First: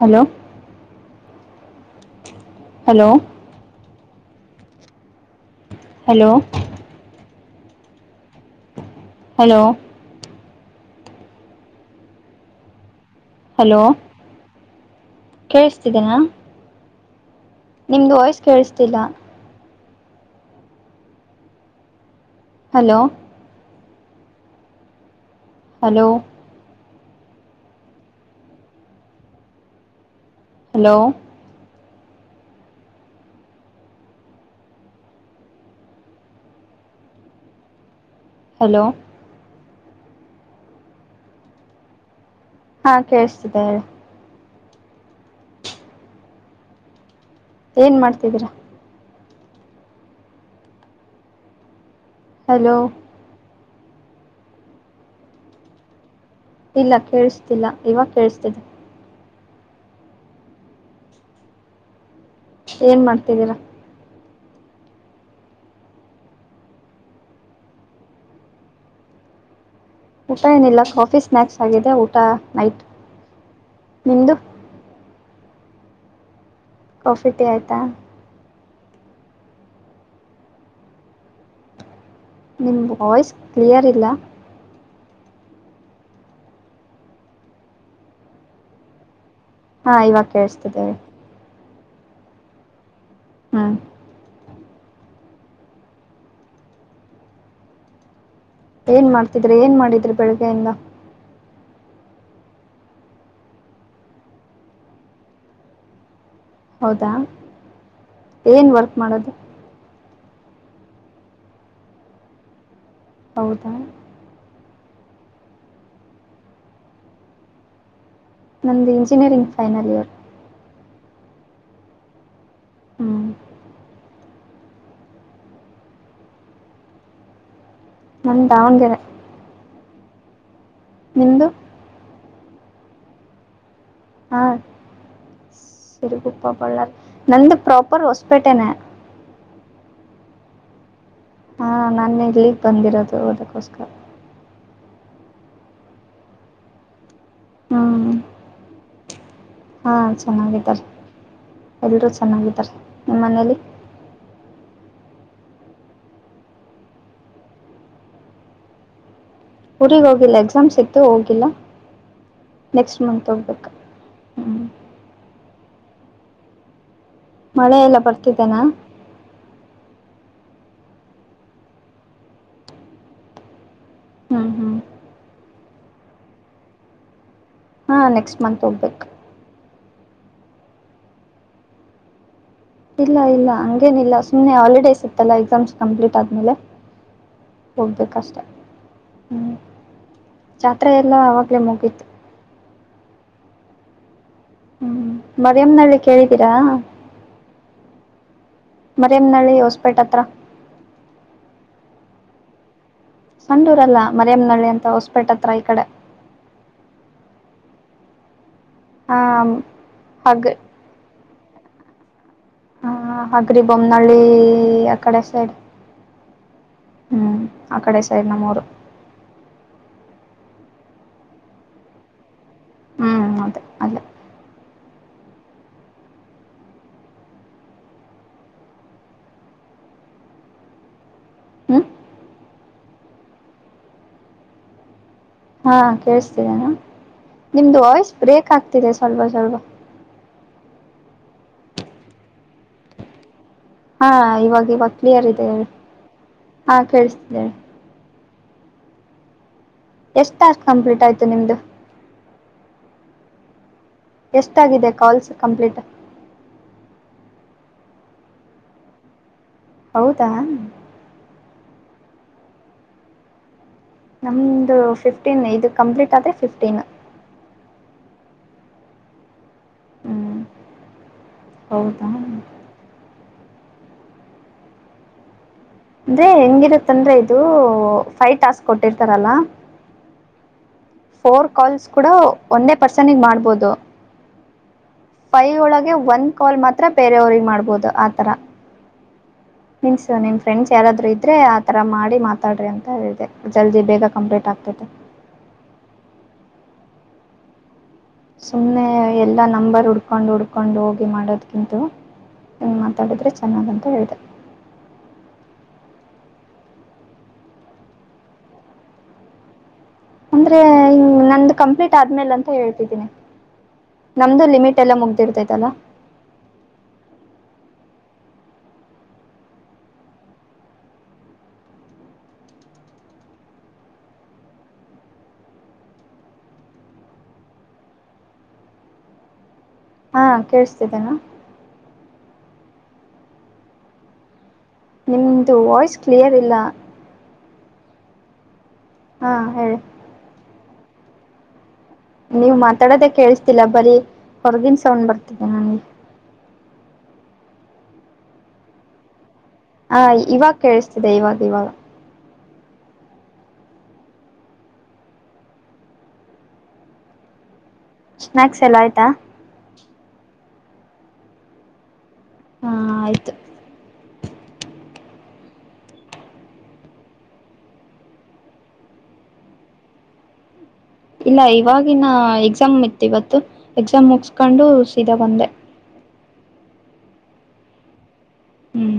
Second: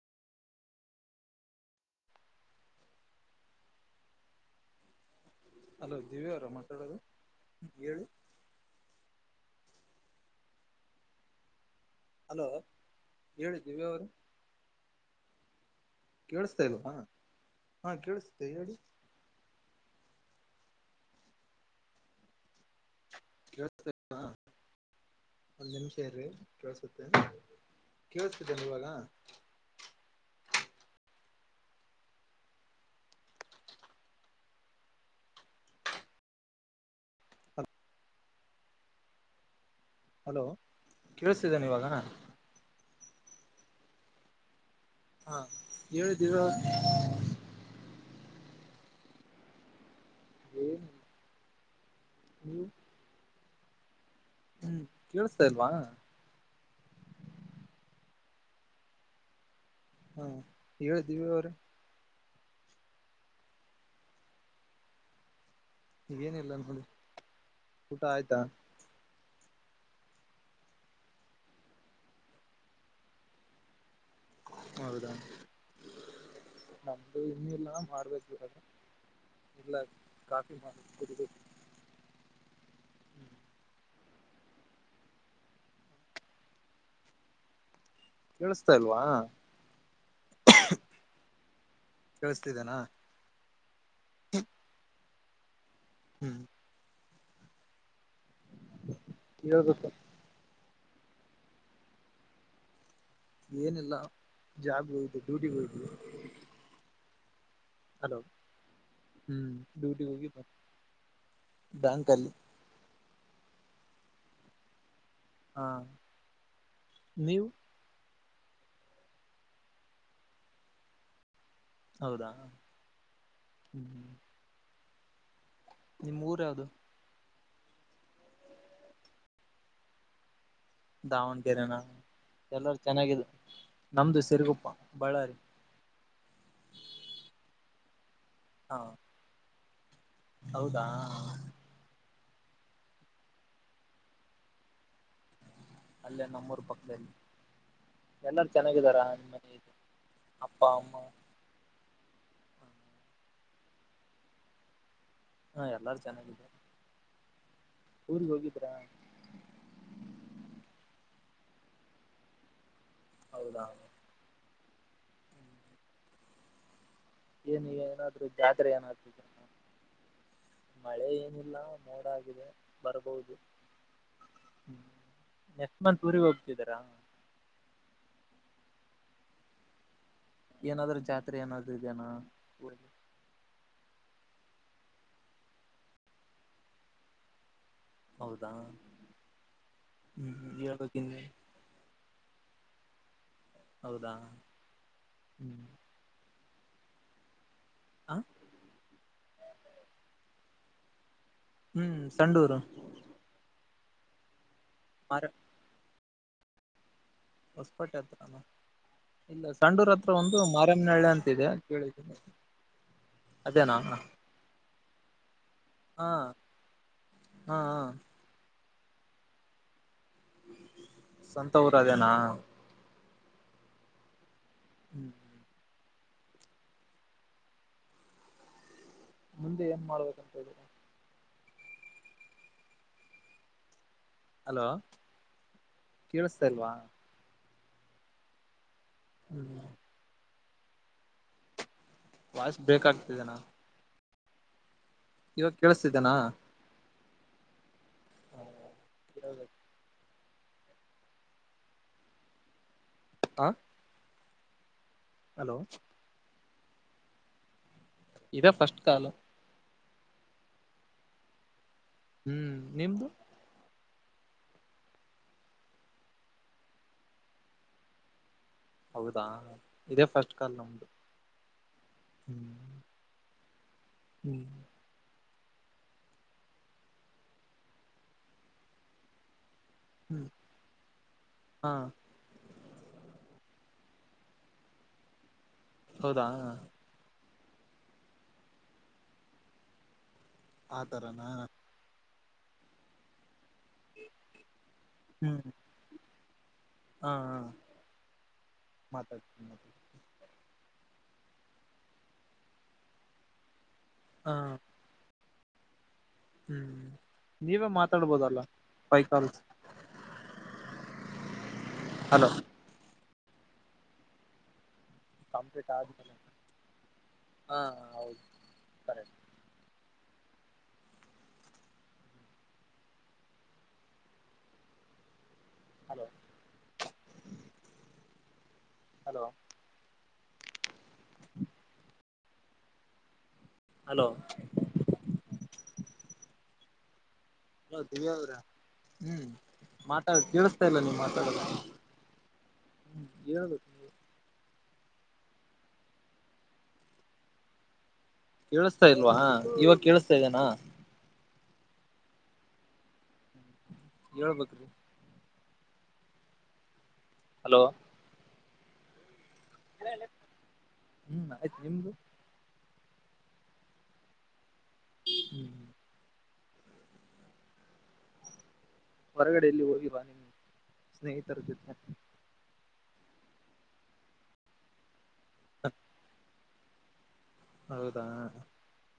Hello? [unintelligible] Hello? [unintelligible] Hello Divya ಅವರ ಮಾತಾಡೋದು ಹೇಳಿ? [unintelligible] ಹಲೋ? [unintelligible] ಹಲೋ ಹೇಳಿ ದಿವ್ಯಾ ಅವರು [unintelligible] ಕೇಳಸ [unintelligible] ಕೇಳಸ್ತಾ ಇಲ್ವಾ? [unintelligible] ಹಾ ನಿಮ್ದು ವಾಯ್ಸ್ ಕೇಳಿಸುತ್ತೆ ಹೇಳಿ ಕೇಳಿಸ್ತಿಲ್ಲ? [unintelligible] ಹಲೋ? [unintelligible] ಹಾ ಒಂದು ನಿಮಿಷ ಹಲೋ ಇರಿ ಕೇಳಸತ [unintelligible] ಕೇಳಿಸ್ತಿದೆ ಏನ್ ಇವಾಗ? [unintelligible] ಹಲೋ? [unintelligible] ಹಲೋ? [unintelligible] ಹಲೋ ಕೇಳಿಸತಿದೆ ಏನ್ ಇವಾಗ? [unintelligible] ಹಾ ಕೇಳಸತ್ತಿದೆ. [unintelligible] ಹಾ ಹೇಳಿ ದಿವ್ಯ [unintelligible] ಏನ್ ಮಾಡ್ತಿದೀರಾ? [unintelligible] ನೀವು? [unintelligible] ಹಲೋ? [unintelligible] ಹು ಕೇಳಸ್ತಾ ಇಲ್ವಾ? [unintelligible] ಇಲ್ಲ ಕೇಳಿಸ್ತಿಲ್ಲ ಇವಗಾ ಕೇಳಿಸ್ತಿದೆ. [unintelligible] ಹಾ ಹೇಳಿ ದಿವ್ಯ ಅವರೇ [unintelligible] ಏನ್ ಮಾಡ್ತಿದ್ದೀರಾ? [unintelligible] ಏನ್ ಇಲ್ಲ ನೋಡಿ ಊಟ ಆಯ್ತಾ? [unintelligible] ಊಟ ಏನ್ ಇಲ್ಲ ಕಾಫಿ ಸ್ನ್ಯಾಕ್ಸ್ ಆಗಿದೆ ಊಟ ನೈಟ್ ನಿಮ್ಮದು? [unintelligible] ಹೌದಾ ನಮ್ದು ಕಾಫಿ ಟೀ ಇನ್ನೂ ಇಲ್ಲ ಆಯ್ತಾ ಮಾಡ್ಬೇಕ ಇವಾಗ [unintelligible] ಇಲ್ಲ ಕಾಫಿ ಮಾಡಿ ಕುಡಿಬೇಕು. [unintelligible] ನಿಮ್ಮ ವಾಯ್ಸ್ ಕ್ಲಿಯರ್ ಇಲ್ಲ? [unintelligible] ಕೇಳಿಸ್ತಾ ಇಲ್ವಾ? [unintelligible] ಹಾ ಇವಾಗ ಕೇಳಿಸ್ತಿದೆ. [unintelligible] ಕೇಳಸ್ತಿದ್ದೇನಾ? [unintelligible] ಹ [unintelligible] [unintelligible] ಹು [unintelligible] ಏನ್ ಮಾಡ್ತಿದ್ರಿ ಏನ್ ಹೇಳ್ಬೇಕು ಮಾಡಿದ್ರಿ ಬೆಳಗ್ಯಿಂದ? [unintelligible] ಏನಿಲ್ಲ ಜಾಬ್ ಹೋಗಿ ಡ್ಯೂಟಿ ಹೋಗಿದ್ವಿ. [unintelligible] ಹೌದಾ? [unintelligible] ಹಲೋ ಏನ್ ವರ್ಕ್ ಮಾಡೋದು ಹೂ ಡ್ಯೂಟಿ ಹೋಗಿ [unintelligible] ಬ್ಯಾಂಕ್ ಅಲ್ಲಿ [unintelligible] ಹೌದಾ? [unintelligible] ಹಾ ನೀವು? [unintelligible] ನಮ್ದ್ ಇಂಜಿನಿಯರಿಂಗ್ ಫೈನಲ್ ಇಯರ್ [unintelligible] ಹೌದಾ? ಹ್ಞೂ [unintelligible] ನಿಮ್ಮ ಊರ ಯಾವದ? [unintelligible] ನಮ್ದ್ ದಾವಣಗೆರೆ? [unintelligible] ನಿಮ್ಮದು ದಾವಣಗೆರೆ ನಾ ಎಲ್ಲಾರೂ ಚೆನ್ನಾಗಿದ ನಮ್ದು ಸಿರಗುಪ್ಪ ಬಳ್ಳಾರಿ [unintelligible] ಸರಿಗುಪ್ಪಾ ಬಳ್ಳಾರಿ ನಂದು ಪ್ರಾಪರ್ ಹೊಸಪೇಟೆ ನೆ ಹಾ [unintelligible] ಹೌದಾ? [unintelligible] ಹಾ ನಾನು ಇಲ್ಲಿ ಬಂದಿರೋದು ಓದಕ್ಕೋಸ್ಕರ? [unintelligible] ಅಲ್ಲೇ ನಮ್ಮೂರ್ ಪಕ್ಕದಲ್ಲಿ ಹ್ಞೂ ಎಲ್ಲಾರು ಚೆನ್ನಾಗಿದರಾ? [unintelligible] ಹಾಂ ಚೆನ್ನಾಗಿದ್ದಾರೀ ಎಲ್ಲರೂ ಚೆನ್ನಾಗಿದ್ದಾರೀ ನಿಮ್ಮ ಮನೇಲಿ ಹಾ ಎಲ್ಲಾರು ಚೆನ್ನಾಗಿದ್ದ ಊರಿಗ್ ಹೋಗಿದ್ರಾ ಊರಿಗ ಹೋಗಿಲ್ಲ ಎಕ್ಸಾಮ್ಸ್ ಇತ್ತು ಹೋಗಿಲ್ಲ ನೆಕ್ಸ್ಟ್ ಮಂತ್ ಹೌದಾ ಹೋಗ್ಬೇಕು ಹ್ಞೂ ಏನು ಮಳೆ ಎಲ್ಲ ಏನಾದ್ರು ಬರ್ತಿದೆನಾ ಜಾತ್ರೆ ಏನಾದ್ರುೂ ಮಳೆ ಏನಿಲ್ಲ ಮೋಡಾಗಿದೆ ಬರ್ಬಹುದು ಹ್ಞೂ ಹ್ಞೂ ಹ್ಮ್ ನೆಸ್ಮನ್ ಊರಿಗೆ ಹೋಗ್ತಿದಾರಾ ಹಾಂ ನೆಕ್ಸ್ಟ್ ಮಂತ್ ಹೋಗ್ಬೇಕು ಏನಾದರು ಜಾತ್ರೆ ನಾದರು ಇದದೆನ ಇಲ್ಲ ಇಲ್ಲ ಏನಿಲ್ಲ ಸುಮ್ನೆ ಹಾಲಿಡೇಸ್ ಇತ್ತಲ್ಲ ಎಕ್ಸಾಮ್ಸ್ ಕಂಪ್ಲೀಟ್ ಆದ್ಮೇಲೆ ಹೋಗ್ಬೇಕಷ್ಟೇ ಹೌದಾ ಹ್ಮ್ ಹ್ಮ್ ಹ್ಮ್ ಜಾತ್ರೆ ಹೇಳ್ಬೇಕ ಎಲ್ಲ ಇನ್ನೇನು ಆಾಗಲೇ ಮುಗಿತ್ತುು ಹೌದಾ ಹ್ಮ್ ಹ್ಮ್ ಮರಿಯಮಲ್ಲಿ ಕೇಳಿದ್ದೀರಾ ಹ ಮರೆಮನಹಳ್ಳಿ ಹೊಸಪೇಟೆ ಹತ್ರ ಹ್ಮ್ ಸಂಡೂರು ಸಂಡೂರಲ್ಲ ಮರಮನಹಳ್ಳಿ ಅಂತ ಮಾರ ಹೊಸಪೇಟೆ ಹತ್ರ ಈ ಕಡೆ ಹತ್ರ ಆ ಇಲ್ಲ ಸಂಡೂರ ಹತ್ರ ಒಂದು ಹಗ್ ಮಾರನಳ್ಳೆ ಅಂತಿದೆ ಕೇಳಿದ್ದೀನಿ ಹ ಹಾಗ್ರಿ ಅದೇನಾ ಬೊಮ್ಮನಹಳ್ಳಿ ಆ ಕಡೆ ಸೈಡ್ ಹಾ ಹ್ಮ್ ಹಾ ಆ ಕಡೆ ಸೈಡ್ ನ ಮೂರು ಸಂತ ಊರ ಅದೇನಾ ಹ್ಮ್ ಅದೇ ಅದ ಹ್ಮ್ ಹ್ಮ ಮುಂದೆ ಏನ್ ಮಾಡ್ಬೇಕಂತ ಹೇಳ ಹ್ಮ ಹಲೋ ಹಾ ಕೇಳಿಸ್ತಾ ಕೇೇಳಸ್ತಿದ್ದ ನ ಇಲ್ವಾ ನಿಮ್ದು ವಾಯ್ಸ್ ಬ್ರೇಕ್ ಆಗ್ತಿದೆ ಸ್ವಲ್ಪ ಹ್ಮ್ ಸ್ವಲ್ಪ ವಸ್ ಬೇಕಾಗಗ್ತಿದೆನಾ ಹಾ ಇವಾಗ ಇವಾಗ ಕ್ಲಿಯರ್ ಇದೆಿ ಕೇಳಿಸ್ತಿದೆನಾ ಹಾ ಕೇಳಿಸತಿದ್ದಿ ಹಾ ಎಷ್ಟುಾರ್ಕ್ ಕಂಪ್ಲೀಟ್ ಆಯ್ತು ನಿಮ್ದು ಹಾ ಎಷ್ಟಾಗಿದೆ ಕಾಲ್ಸ್ ಹಲೋ ಕಂಪ್ಲೀಟ್ ಇದ ಫಸ್ಟ್ ಕಾಲ ಹೌದಾ ಹ್ಮ್ ನಿಮ್ದು ನಮ್ದು ಫಿಫ್ಟೀನ್ ಇದು ಕಂಪ್ಲೀಟ್ ಆದೇ ಫಿಫ್ಟೀನ್ ಹೌದಾ ಇದೇ ಫಸ್ಟ್ ಹ್ಮ್ ಕಾಲ ಉಟ ಹೌದಾ ಹ್ಮ ಹ್ಮ್ ಅಂದ್ರೆ ಹೆಂಗಿರುತ್ತಂದ್ರ ಇದು ಫೈ ಟಾಸ್ಕ್ ಕೊಟ್ಟಿರ್ತಾರಲ್ಲಾ ಹ್ಮ್ ಫೋರ್ ಹಾ ಕಾಲ್ಸ್ ಕೂಡ ಒಂದೇ ಪರ್ಸನ್ಗ್ ಮಾಡ್ಬೋದು ಫೈವ ಒಳಗೆ ಒನ್ ಹೌದಾ ಕಾಲ್ ಮಾತ್ರ ಬೇರೆಯವ್ರಿಗೆ ಮಾಡ್ಬಹದು ಆಥರ ಮನ್ಸ್ ಸೊ ನಿಮ್ ಫ್ರೆಂಡ್ಸ್ ಯಾರಾದ್ರು ಆತರನಾ ಇದ್ರೆ ಆ ತರ ಮಾಡಿ ಮಾತಾಡ್ರಿ ಅಂತ ಹೇಳಿದೆ ಜಲ್ದಿ ಬೇಗ ಕಂಪ್ಲೀಟ್ ಆಗ್ತೈತೆ ಹಾ ಹಾ ಸುಮ್ನೆ ಎಲ್ಲಾ ನಂಬರ್ ಹುಡ್ಕೊಂಡು ಹುಡ್ಕ ಕಕೊಂಡು ಹೋಗಿ ಮಾಡೋದಕ್ಕಿಂತ ಮಾತಾಡಿದ್ರೆ ಚೆನ್ನಾಗಂತ ಹೇಳಿದೆ ಹ ಹ್ಮ್ ನೀವೇ ಮಾತಾಡ್ಬೋದಲ್ಲ ಕೈಕಾಲ್ ಅಂದ್ರೆ ನ ಕಂಪ್ಲೀಟ್ ಹಲೋ ಆದ್ಮೇಲೆ ಅಂತ ಹೇಳ್ತಿದ್ದೀನಿ ನಮ್ದು ಲಮಿಟ್ ಕಂಪ್ಲೀಟ್ ಆದ ಹಾ ಹೌದು ಸರಿ ಹಲೋ ಹಲೋ ಹಾ ಕೇೇಳಸ್ತಿದ್ದೇನಾ ಹಲೋ ನಿಮ್ದ ವಾಯ್ಸ್ ಕ್ಲಿಯರ್ ಇಲ್ಲ ಹಲೋ ದಿವ್ಯಾ ಅವ್ರ ಹ್ಮ್ ಹಾ ಹೇಳಿ ಮಾತಾಡ್ ಕೇಳಿಸ್ತಾ ಇಲ್ಲ ನೀವ್ ಮಾತಾಡಲ್ಲ [inaudible] ನೀವ್ ಮಾತಾಡೋದೇ ಕೇಳಿಸತಿಲ್ಲ ಬರೀ ಹೊರಗಿನ ಸೌಂಡ್ ಬರ್ತದೆ ನನ್ಗೆ ಕೇಳಿಸತಾ ಇಲ್ವಾ ಇವಾಗ ಹಾ ಕೇಳಿಸ್ತಾ ಇದೇನಾ ಇವಾಗ ಕೇಳಿಸ್ತಿದೆ ಇವಾಗ ಇವಾಗ ಹೇಳ್ಬೇಕ್ರಿ [inaudible] ಹಲೋ ಸ್ನಾಯಕ್ಸ್ ಎಲ್ಲ ಆಯ್ತಾ ಹ್ಮ್ ಆಯ್ತು ನಿಮ್ದು ಹಾ ಆಯ್ತು ಹ್ಮ್ ಹ್ಮ್್ಮ [unintelligible] ಹೊರಗಡ ಎೆಯಲ್ಲಿ ಹೋಗಿರುವಾ ನೀಮಗೆ [unintelligible] ಇಲ್ಲ ಇವಾಗಿನ ಎಕ್ಸಾಮ್ ಇತ್ ಇವತ್ತು ಎಕ್ಸಾಮ್ ಮುಗಸ್ಕೊಂಡು ಚಿದಗೊಂಡೆ [unintelligible] ಹೌದಾ ಹ್ಮ್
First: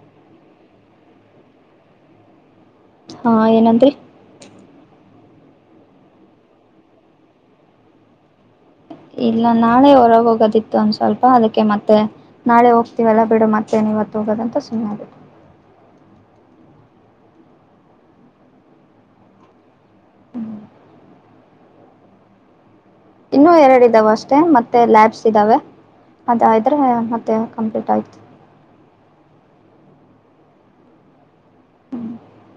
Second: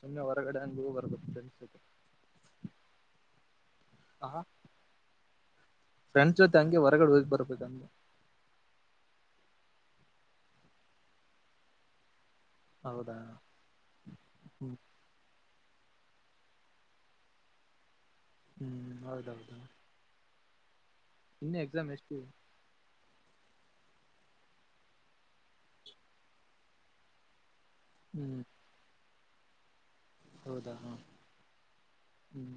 ಸುಮ್ಮನೆ ಹೊರಗಡೆ ಅನುಭವ ಬರ್ಬೇಕಂಡಸ [unintelligible] ಹಾ ಏನನ್ರಿ ಫ್ರೆಂಡ್ಸ್ ಜೊತೆ ಹಂಗೆ ಹೊರಗಡೆ ಹೋಗ್ ಬರ್ಬೇಕಮ ಇಲ್ಲ ನಾಳೆ ಹೊರಗೆ ಹೋಗೋದಿತ್ತು ಒಂದ ಸ್ವಲ್ಪ ಅದಕ್ಕೆ ಮತ್ತೆ ನಾಳೆ ಹೌದಾ ಹೋಗ್ತೀವಲ್ಲಾ ಬಿಡು ಮತ್ತೇನು ಇವತ್ತು ಹೋಗೋದಂತ ಹ್ಮ್ ಸುಮ್ಮನೆತ್ತು ಹ್ಮ್ ಹೌದೌದು ಇನ್ನ ಎಕ್ಸಾಮ್ ಎಷ್ಟು ಇನ್ನುೂ ಎರಡು ಇದ್ದಾವ ಅಷ್ಟೆ ಮತ್ತೆ ಲ್ಯಾಬ್ಸ್ ಇದ್ದಾವೆ ಅದಾದ್ರೆ ಮತ್ತೆ ಕಂಪ್ಲೀಟ್ ಆಯತು ಹ್ಮ್ ಹೌದಾ ಹಾ ಹ್ಮ್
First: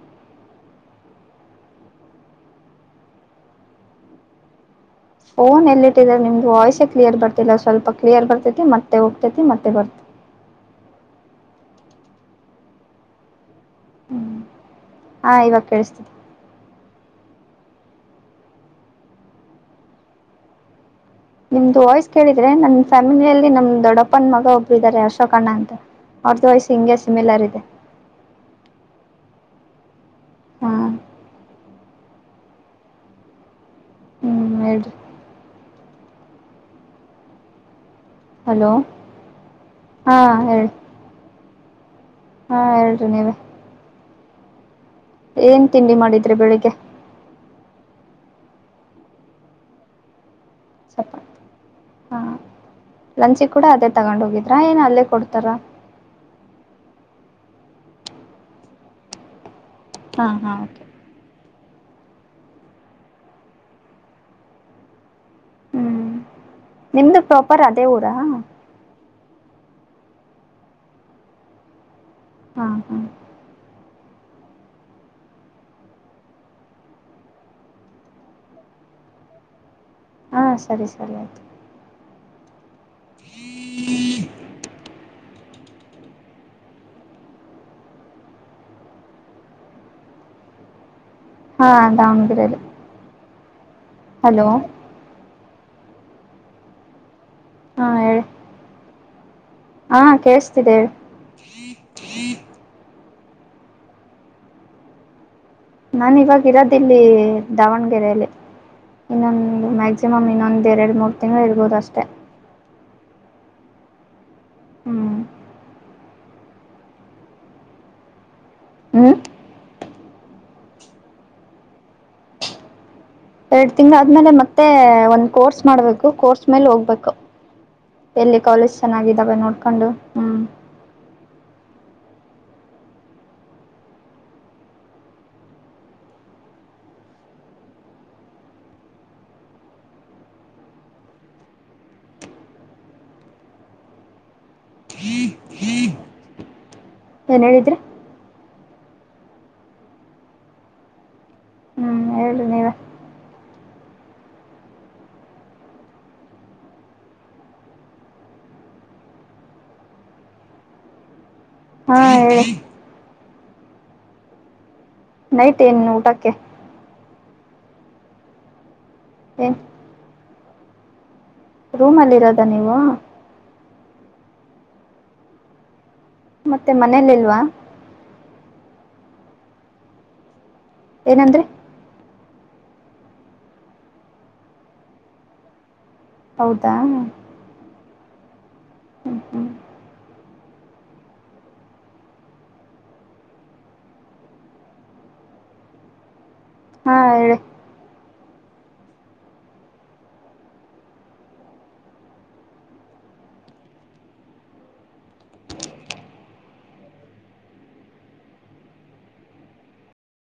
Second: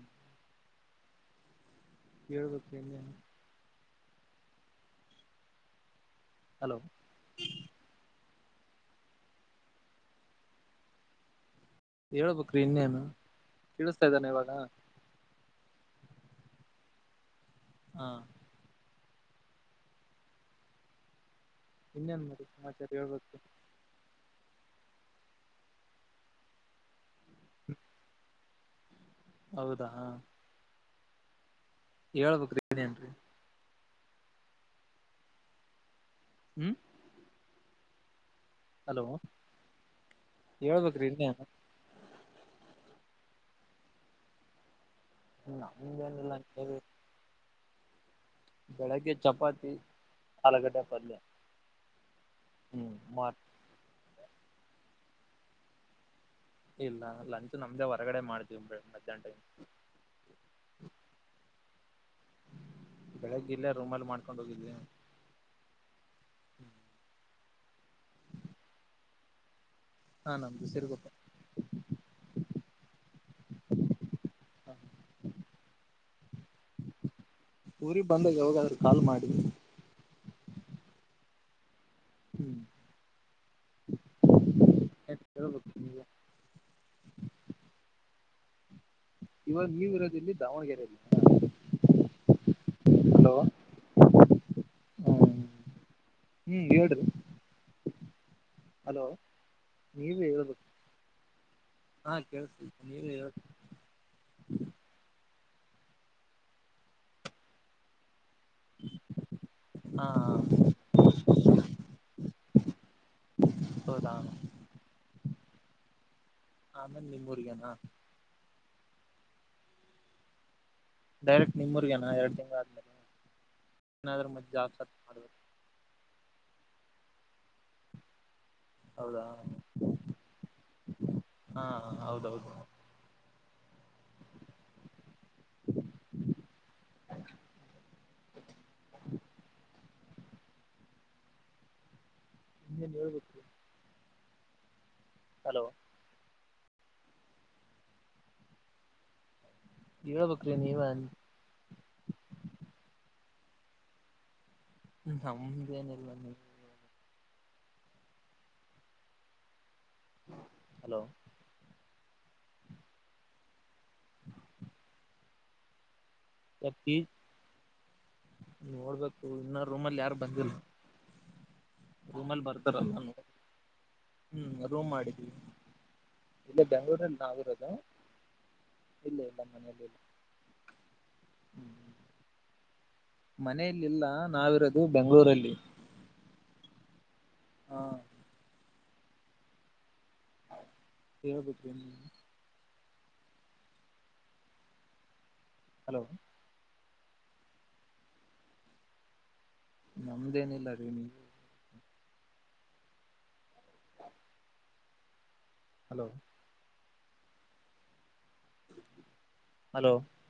ಕೇಳ್ಬೇಕ ನ ಫೋನ್ ಎಲ್ಲಿ ಇಟ್ಟಿದ್ರ ನಿಮ್ದು ಹಲೋ ವಾಯ್ಸೇ ಕ್ಲಿಯರ್ ಬರ್ತಿಲ್ಲ ಸ್ವಲ್ಪ ಕ್ಲಿಯರ್ ಬರ್ತಿ ಮತ್ತೆ ಹೋಗ್ತೇತಿ ಮತ್ತೆ ಬರ್ತೆ ಹೇಳ ಬುಕ್ರೀ ಇನ್ನೇನು ಕೇಳಿಸ್ತಾ ಇದ್ದಾನೆ ಇವಾಗ ಹಾಂ ಇವಾಗ ಕೇಳುಸ್ತಾ ಇದೆ ಹಾ ನಿಮ್ದ ವಾಯ್ಸ್ ಇನ್ನೇನ್ ಮತ್ತೆ ಕೇಳಿದ್ರೆ ನನ್ ಸಮಾಚಾರ ಹೇಳ್ಬೇಕು ಫ್ಯಾಮಿಲಿಯಲ್ಲಿ ನಮ್ ದೊಡ್ಡಪ್ಪನ ಮ ಒಬ್ರುಾರೆ ಅಶೋಕಣ್ಣ ಅಂತ ಅವ್ರ್ದ ವಯಸ್ಸು ಹಿಂಗೆ ಸಿಮಿಲರ್ ಇದೆ ಹೌದಾ ಹಾ ಹೇಳಬೇಕ್ರಿ ಇನ್ನೇನ್ರೀ ಹ್ಮ್ ಹೇಳ್ರಿ ಹ್ಮ್ [unintelligible] ಹಲೋ ಹಾ ಹೇಳಿ ಹೇಳ್ಬೇಕ್ರಿ ಇನು ಹಾ ಹೇಳ್ರಿ ನೀವೆ ಏನ್ ತಿಂಡಿ ಮಾಡಿದ್ರಿ ನಮ್ದೇನಿಲ್ಲ ಬೆಳಿಗ್ಗೆ ಬೆಳಗ್ಗೆ ಚಪಾತಿ ಆಲೂಗಡ್ಡೆ ಪಲ್ಯ ಚಪ್ಪಾತ್ ಹಾ ಹ್ಮ್ ಮಾರ್ ಲಂಚಿ ಕೂಡ ಅದೇ ತಗೊಂಡ್ ಹೋಗಿದ್ರಾ ಏನ್ ಅಲ್ಲೇ ಕೊಡ್ ತ್ತರ ಇಲ್ಲ ಲಂಚ್ ನಮ್ದೇ ಹೊರಗಡೆ ಮಾಡ್ತೀವಿ್ರೆ ಮಧ್ಯಾಹ್ ಟ ಹಾ ಹಾ ಕೆ ಬೆಳಗ್ಗೆ ಇಲ್ಲೇ ರೂಮ್ಲ್ಲಿ ಮಾಡ್ಕೊಂಡ್ ಹೋಗಿದ್ವಿ ಹ್ಮ್ ನಿಮ್ದು ಪ್ರಾಪರ್ ಅದೇ ಊರಾ. ಹಾ ನಮ್ದು ಸಿರಗುಪ್ಪೆ. ಹಾ ಹಾ ಊರಿಗ ಬಂದಾಗ ಯಾವಾಗಾದ್ರೂ ಕಾಲ್ ಮಾಡು. ಹಾ ಸರಿ ಸರಿ ಆಯ್ತು. ಹ್ಮ್ ಹ [unintelligible] ಹೇಳ್ಬೇಕು ನೀವೆ. ಇವಾಗ ನೀವ ಇರೋದ ಎಲ್ಲಿ ದಾವಣಗೆರೆಯಲ್ಲಾ. ಹಾ ದಾವಣಗೆರೆಲ್ಲಿ. ಹಲೋ ಹಲೋ ಹ್ಮ್ ಹೇಳ್ರಿ. ಹ ಹೇಳ. ಹಲೋ ನೀವೆ ಹೇಳ್ಬೇಕ ಹೇಳಿ ಹಾ ಕಳಸ್ತಿದೆ ನೀವೆ ಹೇಳ್ ನಾನ್ ಇವಾಗ ಇರೋದ ಇಲ್ಲಿ ದಾವಣಗೆರೆಯಲ್ಲಿ. ಇನ್ನೊಂದು ಹಾ ಮ್ಯಾಕ್ಸಿಮಮ್ ಇನ್ನೊಂದೆರಡು ಮೂರು ತಿಂಗಳು ಇರ್ಬೋದು ಅಷ್ಟೆ. ಹೌದಾ ಹ್ಮ್ ಆಮೇಲ್ ನಿಮ್ಮೂರಿಗೇನಾ. ಹ್ಮ್ ಡೈರೆಕ್ಟ್ ನಿಮ್ಮೂರ್ಗೇನಾ ಎರಡ್ ತಿಂಗ್ಳ ಆದಮೇಲೆ. ಎರಡ್ ತಿಂಗಳ ಆದ್ಮೇಲೆ ಮತ್ತೆ ಒಂದ್ ಮಾಡ್ಬೇಕು ಕೋರ್ಸ್ ಮಾಡ್ಬೇಕು ಕೋರ್ಸ್ ಮೇಲೆ ಹೋಗ್ ಬೇಕು ಎಲ್ಲಿ ಕಾಲೇಜ್ ಹೌದಾ ಚೆನ್ನಾಗಿದ್ದಾವೆ ನೋಡ್ಕೊಂಡು ಹ್ಮ್. ಹಾ ಹ್ ಹೌದೌದು. [inaudible] ಇನ್ನೇನ್ ಹೇಳ್ಬೇಕು. ಹಲೋ ಏನ್ ಹೇಳಿದ್ರಿ. ಹೇಳ್ಬೇಕ್ರಿ ನೀವ ಅಂದ ಹೇಳ್ರಿ ನೀವೆ ಹ್ಮ ನಮ್ಮದೇನ ಇಲ್ಲ ನಿಮ್ಮದೆ ಹಲೋ ಹಾ ಹೇಳ. ನೈಟ್ ಏನ್ ಊಟಕ್ಕೆ. ತತ್ತಿ ನೋಡ್ಬೇಕು ಏನ್ ಇನ್ನ ರೂಮಲ್ಲಿ ಯಾರು. ಬಂದಿಲ್ಲ. ರೂಮಲ್ಲಿ ಇರೋದ ನೀವು. ಹ್ಮ್ ರೂಮ್ ಮಾಡಿದಿವಿ ಇಲ್ಲ ಮತ್ತೆ ಮನೇಲಿ ಬೆಂಗ್ಳೂರಲ್ಲಿ ಇಲ್ವಾ ನಾವಿರೋದು. ಇಲ್ಲ ಇಲ್ಲ ಮನೇಲಿ ಇಲ್ಲ. ಏನಂದ್ರಿ. ಮನೆಯಲ್ಲಿಲ್ಲ ನಾವಿರೋದು ಬೆಂಗಳೂರಲ್ಲಿ. ಹೌದಾ ಹಾ ಹ್ಮ್ ಹ್ಮ್ ಹೇಳ್ಬೇಕ ಏನ್ ನೀವೆ. ಹಲೋ ಹಾ ಹೇಳಿ ನಮ್ದೇನಿಲ್ಲರಿ ನೀವೆ ಹಲೋ ಹಲೋ